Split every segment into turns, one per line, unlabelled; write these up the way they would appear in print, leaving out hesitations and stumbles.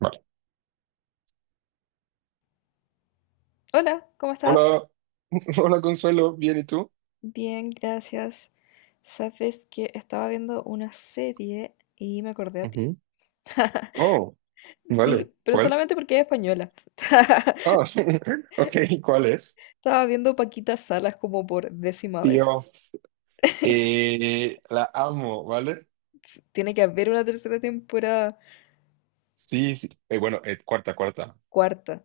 Vale.
Hola, ¿cómo estás?
Hola, hola Consuelo, ¿bien y tú?
Bien, gracias. Sabes que estaba viendo una serie y me acordé a ti.
Ujú. Oh, vale,
Sí, pero
¿cuál?
solamente porque es española.
Ah, ok, ¿cuál es?
Estaba viendo Paquita Salas como por décima vez.
Dios, la amo, ¿vale?
Tiene que haber una tercera temporada,
Sí, sí. Bueno, cuarta, cuarta.
cuarta,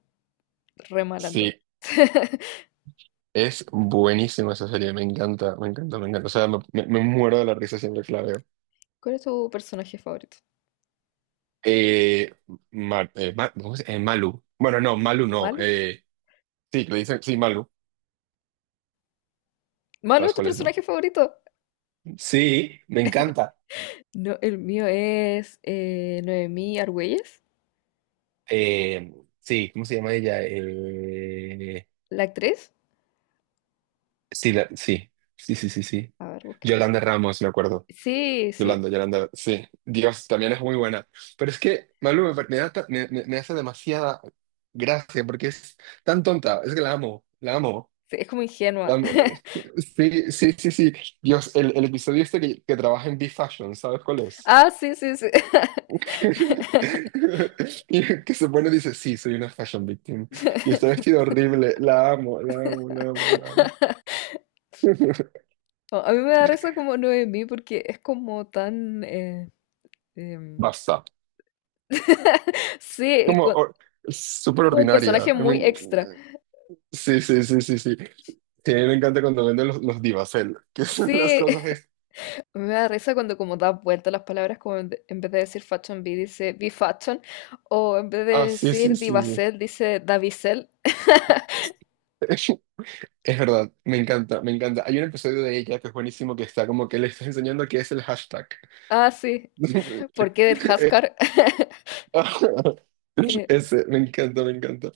remalando.
Sí, es buenísima esa serie, me encanta, me encanta, me encanta. O sea, me muero de la risa siempre que la veo.
¿Cuál es tu personaje favorito?
Eh, Malu. Bueno, no, Malu no.
¿Malo?
Sí, le dicen, sí, Malu.
¿Malo es
¿Sabes
tu
cuál es, no?
personaje favorito?
Sí, me encanta.
No, el mío es Noemí Argüelles,
Eh, sí, ¿cómo se llama ella? Eh,
la actriz.
sí, sí, sí, sí, sí, sí.
A ver, busquemos.
Yolanda Ramos, me acuerdo.
Sí, sí,
Yolanda, Yolanda, sí. Dios, también es muy buena. Pero es que, Malú, me da ta- me- me- me hace demasiada gracia porque es tan tonta. Es que la amo, la amo,
sí, es como
la
ingenua.
amo. Sí, sí, sí, sí. Dios, el episodio este que trabaja en B-Fashion, ¿sabes cuál es?
Ah, sí, sí, sí.
Y el que se pone dice, sí, soy una fashion victim. Y está vestido horrible. La amo, la amo, la amo, la amo.
No, a mí me da risa como Noemí porque es como tan. Em,
Basta.
Sí, y
Como or- Súper
como un
ordinaria.
personaje
I
muy
mean,
extra.
sí, sí, sí, sí, sí. Sí, a mí me encanta cuando venden los Divacel, que son las
Sí,
cosas.
a mí me da risa cuando como da vuelta las palabras, como en, en vez de decir Fashion B dice B-Fashion, o en vez de
Ah, sí, sí,
decir
sí, sí.
Divacel dice Davicel.
Es verdad, me encanta, me encanta. Hay un episodio de ella que es buenísimo, que está como que le está enseñando qué es el hashtag.
Ah, sí, ¿por qué del Haskar? Eh,
Ese, me encanta, me encanta.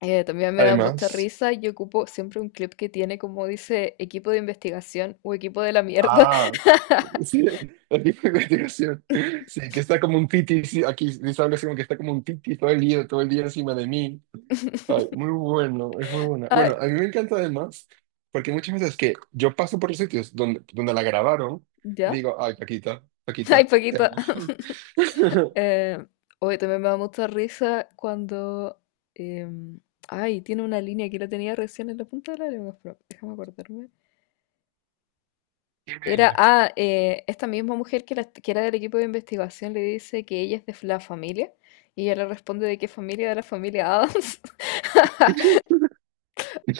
también me da mucha
Además,
risa y ocupo siempre un clip que tiene como dice equipo de investigación o equipo de la mierda.
ah, sí, aquí fue investigación. Sí, que está como un titi, sí, aquí dice algo así como que está como un titi todo el día encima de mí. Ay, muy bueno, es muy buena.
Ah,
Bueno, a mí me encanta además, porque muchas veces que yo paso por los sitios donde la grabaron y
¿ya?
digo, ay, Paquita,
Ay,
Paquita, te
Paquita.
amo.
Eh, hoy también me da mucha risa cuando. em, Ay, tiene una línea que la tenía recién en la punta de la lengua, pero déjame acordarme. Era,
Email.
esta misma mujer que, que era del equipo de investigación le dice que ella es de la familia y ella le responde de qué familia, de la familia Adams.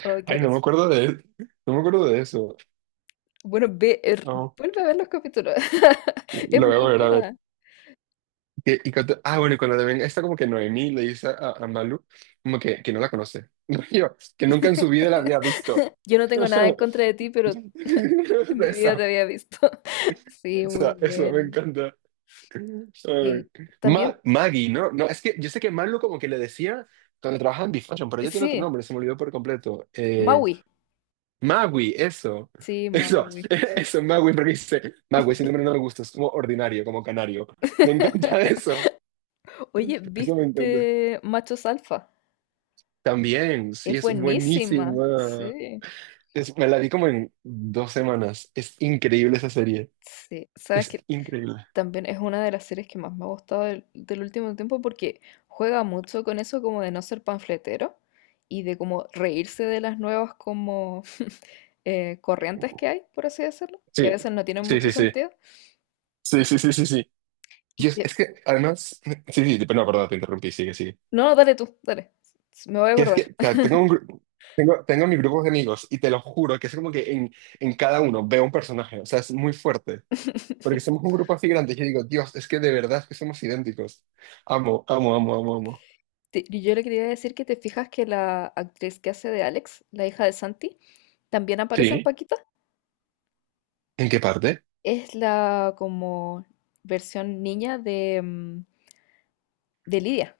Ay, qué
Ay, no me
risa.
acuerdo de, no me acuerdo de eso.
Bueno,
No,
vuelve a ver los capítulos. Es
lo voy a
muy
volver a ver.
buena.
Y cuando también está como que Noemí le dice a Malu como que no la conoce. Yo, que nunca en su vida la había visto.
Yo no tengo nada en
Eso,
contra de ti, pero en mi vida te había visto. Sí, muy
eso me
buena.
encanta.
Eh,
Ay.
también,
Maggie, ¿no? No, es que yo sé que Malu como que le decía cuando trabajaba en Bifashion, pero ya tiene otro
sí,
nombre, se me olvidó por completo.
Maui.
Magui, eso.
Sí,
Eso,
Maui.
eso, Magui, porque dice, Magui, ese nombre no me gusta, es como ordinario, como canario. Me encanta eso.
Oye,
Eso me encanta.
¿viste Machos Alfa?
También, sí,
Es
es
buenísima.
buenísima.
Sí,
Me la vi como en 2 semanas. Es increíble esa serie.
sí. Sabes
Es
que
increíble.
también es una de las series que más me ha gustado del último tiempo porque juega mucho con eso como de no ser panfletero y de como reírse de las nuevas como corrientes que hay, por así decirlo, que a
Sí,
veces no tienen
sí,
mucho
sí, sí.
sentido.
Sí, sí, sí, sí, sí.
Y
Y es,
te...
es que además, sí, sí, pero no, perdón, te interrumpí, sigue, sigue.
No, no, dale tú, dale. Me voy a
Que es
acordar.
que, o sea, tengo mi grupo de amigos y te lo juro que es como que en cada uno veo un personaje, o sea, es muy fuerte. Porque somos un grupo así grande y yo digo, Dios, es que de verdad es que somos idénticos. Amo, amo, amo, amo, amo.
Y yo le quería decir que te fijas que la actriz que hace de Alex, la hija de Santi, también aparece en
Sí.
Paquita.
¿En qué parte?
Es la como versión niña de Lidia.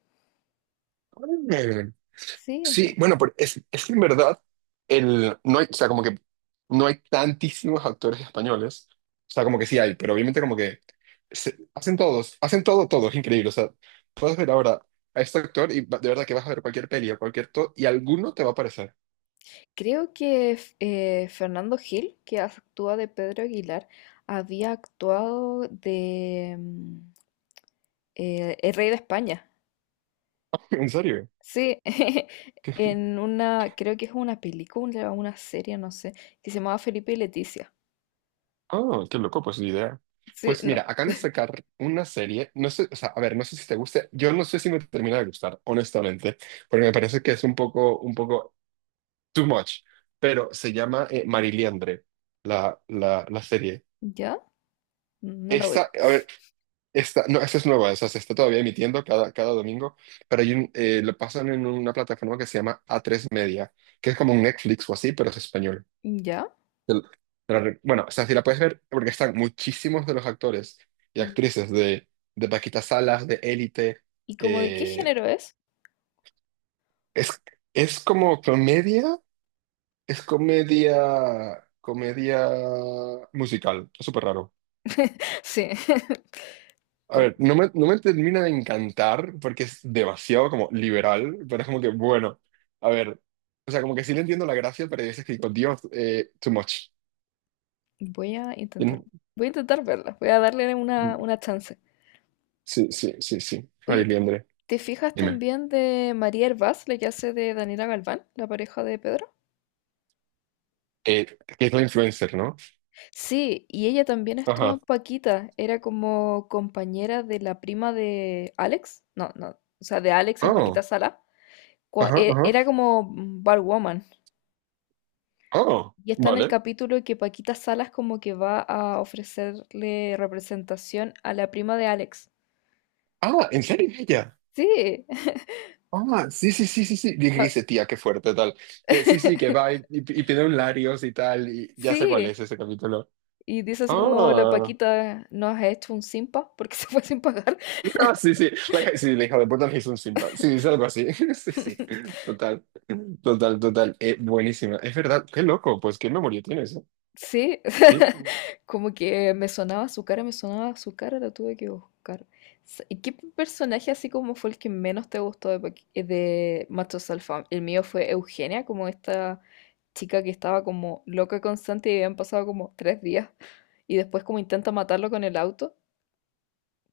Sí,
Sí,
no.
bueno, pero es que en verdad, no hay, o sea, como que no hay tantísimos actores españoles. O sea, como que sí hay, pero obviamente como que hacen todo, todo, es increíble. O sea, puedes ver ahora a este actor y de verdad que vas a ver cualquier peli o cualquier todo y alguno te va a aparecer.
Creo que Fernando Gil, que actúa de Pedro Aguilar, había actuado de El Rey de España.
¿En serio?
Sí,
¿Qué?
en una, creo que es una película o una serie, no sé, que se llamaba Felipe y Leticia.
Oh, qué loco, pues ni idea.
Sí,
Pues
no,
mira, acaban de sacar una serie, no sé, o sea, a ver, no sé si te guste, yo no sé si me termina de gustar, honestamente, porque me parece que es un poco too much, pero se llama Mariliandre, la serie.
¿ya? No la voy.
Esta, a ver, esta, no, esta es nueva, o sea, se está todavía emitiendo cada domingo, pero lo pasan en una plataforma que se llama a tres Media, que es como un Netflix o así, pero es español.
¿Ya?
Te la- Bueno, o sea, si la puedes ver, porque están muchísimos de los actores y
¿Y,
actrices de, Paquita Salas, de Élite,
y como de qué
eh,
género es?
es, es como comedia. Es comedia, comedia musical, es súper raro.
Sí,
A
pero
ver, no me termina de encantar porque es demasiado como liberal, pero es como que, bueno, a ver, o sea, como que sí le entiendo la gracia, pero es que digo, Dios, too much.
voy a intentar,
Mm,
voy a intentar verla, voy a darle una chance.
sí, sí, sí, sí. María,
Oye, ¿te fijas
dime.
también de María Hervás, la que hace de Daniela Galván, la pareja de Pedro?
Eh, que es la influencer, ¿no?
Sí, y ella también estuvo en
Ajá.
Paquita, era como compañera de la prima de Alex, no, no, o sea, de Alex en Paquita
Oh,
Sala,
ajá, ajá.
era como barwoman,
Oh,
y está en el
vale.
capítulo que Paquita Salas como que va a ofrecerle representación a la prima de Alex.
Ah, ¿en serio es ella?
Sí,
Ah, sí, sí, sí, sí, sí. Dije,
a-
dice, tía, qué fuerte, tal. Que sí, sí, que va y, y pide un Larios y tal. Y ya sé cuál
sí,
es ese capítulo.
y dice así como la
Ah,
Paquita nos ha hecho un simpa porque se fue sin pagar.
ah, sí, sí. Sí, la hija de puta le hizo un Simba. Sí, es algo así. Sí, sí. Total. Total, total. Buenísima. Es verdad. Qué loco. ¿Pues qué memoria tienes, eh?
Sí,
Sí.
como que me sonaba su cara, me sonaba su cara, la tuve que buscar. ¿Y qué personaje así como fue el que menos te gustó de, de Machos Alfa? El mío fue Eugenia, como esta chica que estaba como loca constante y habían pasado como 3 días. Y después como intenta matarlo con el auto,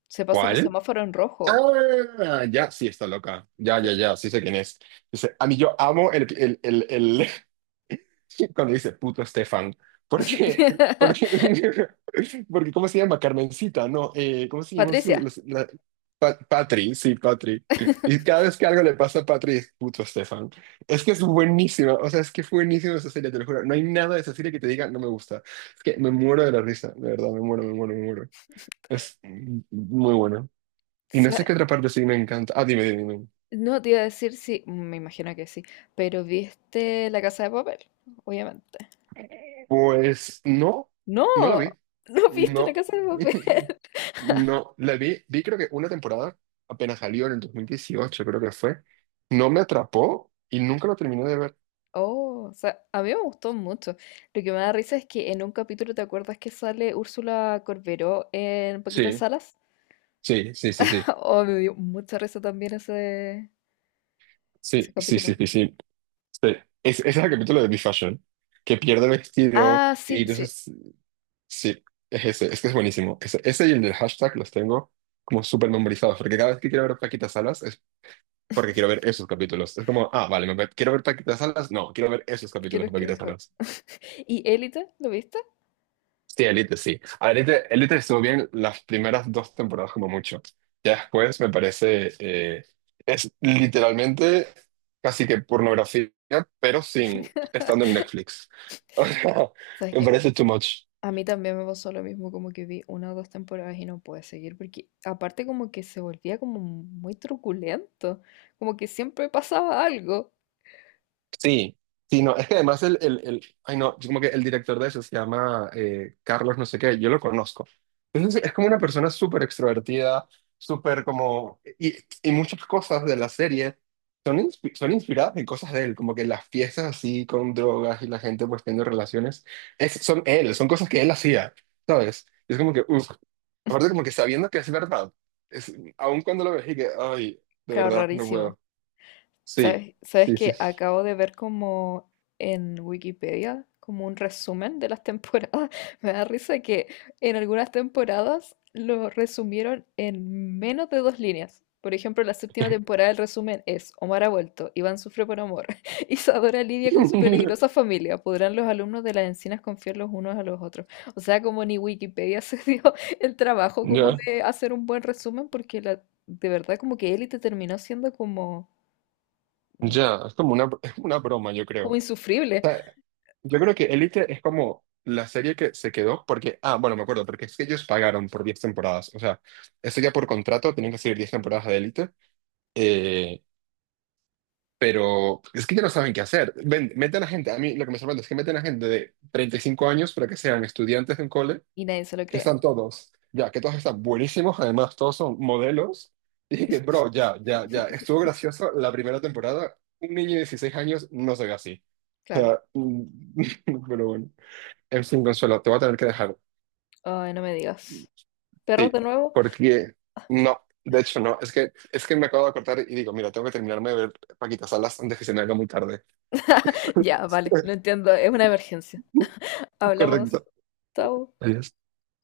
se pasan los
¿Cuál?
semáforos en rojo.
Ah, ya, sí, está loca. Ya,
Sí.
ya, ya. Sí sé quién es. Dice, a mí yo amo cuando dice puto Estefan, porque, porque, ¿cómo se llama? Carmencita, no. ¿Cómo se llama su,
Patricia.
Patri, sí, Patri? Y cada vez que algo le pasa a Patri es puto Estefan. Es que es buenísima, o sea, es que fue buenísima esa serie, te lo juro. No hay nada de esa serie que te diga no me gusta. Es que me muero de la risa, de verdad, me muero, me muero, me muero. Es muy bueno. Y no sé
Sa-
qué otra parte sí me encanta. Ah, dime, dime.
No te iba a decir si, me imagino que sí, pero ¿viste La Casa de Papel? Obviamente.
Pues no,
No,
no la vi.
no viste la
No.
casa de papel.
No, la vi creo que una temporada, apenas salió en el 2018, creo que fue. No me atrapó y nunca lo terminé de ver.
Oh, o sea, a mí me gustó mucho. Lo que me da risa es que en un capítulo, ¿te acuerdas que sale Úrsula Corberó en Paquita
Sí,
Salas?
sí, sí, sí, sí.
Oh, me dio mucha risa también ese
Sí, sí,
capítulo.
sí, sí, sí. Sí. Ese es el capítulo de Be Fashion, que pierde el vestido
Ah,
y
sí, sí,
entonces, sí, es ese, es que es buenísimo. Ese y el del hashtag los tengo como súper memorizados, porque cada vez que quiero ver a Paquita Salas, porque quiero ver esos capítulos. Es como, ah, vale, me quiero ver Paquita Salas. No, quiero ver esos capítulos
creo
de
que
Paquita
fue.
Salas.
¿Y Élite? ¿Lo viste?
Sí, Elite, sí. Elite estuvo bien las primeras dos temporadas como mucho. Ya después me parece, es literalmente casi que pornografía, pero sin estando en Netflix. O sea,
Sabes
me
que
parece too much.
a mí también me pasó lo mismo, como que vi una o dos temporadas y no pude seguir, porque aparte como que se volvía como muy truculento, como que siempre pasaba algo.
Sí, sí, no, es que además ay no, yo como que el director de eso se llama Carlos no sé qué, yo lo conozco. Entonces es como una persona súper extrovertida, súper como, y muchas cosas de la serie son inspiradas en cosas de él, como que las fiestas así con drogas y la gente pues teniendo relaciones, son él, son cosas que él hacía, ¿sabes? Es como que, uff, aparte como que sabiendo que es verdad, aun cuando lo ves y que, ay, de
Claro,
verdad, no
rarísimo.
puedo. Sí,
¿Sabes? ¿Sabes
sí, sí.
que acabo de ver como en Wikipedia, como un resumen de las temporadas? Me da risa que en algunas temporadas lo resumieron en menos de dos líneas. Por ejemplo, la séptima temporada el resumen es Omar ha vuelto, Iván sufre por amor, Isadora lidia con su peligrosa familia, ¿podrán los alumnos de las encinas confiar los unos a los otros? O sea, como ni Wikipedia se dio el trabajo como
Ya,
de hacer un buen resumen porque la, de verdad como que Élite terminó siendo como
ya, es como una, broma, yo creo.
como
O
insufrible.
sea, yo creo que Elite es como la serie que se quedó porque, ah, bueno, me acuerdo, porque es que ellos pagaron por 10 temporadas. O sea, eso ya por contrato tienen que seguir 10 temporadas de Elite. eh, pero es que ya no saben qué hacer. Ven, meten a gente, a mí lo que me sorprende es que meten a gente de 35 años para que sean estudiantes de un cole,
Y nadie se lo
que
cree.
están todos, ya, que todos están buenísimos, además todos son modelos. Y dije que, bro, ya, ya, ya, estuvo gracioso la primera temporada. Un niño de 16 años no se ve así.
Claro.
Mm, Pero bueno, en fin, Consuelo, te voy a tener que dejar.
Ay, no me digas. ¿Perros
Sí,
de nuevo?
porque no, de hecho no, es que, me acabo de cortar y digo, mira, tengo que terminarme de ver Paquita Salas antes que se me haga muy tarde.
Ya, vale, lo entiendo, es una emergencia.
Correcto.
Hablamos. Chao.
Adiós.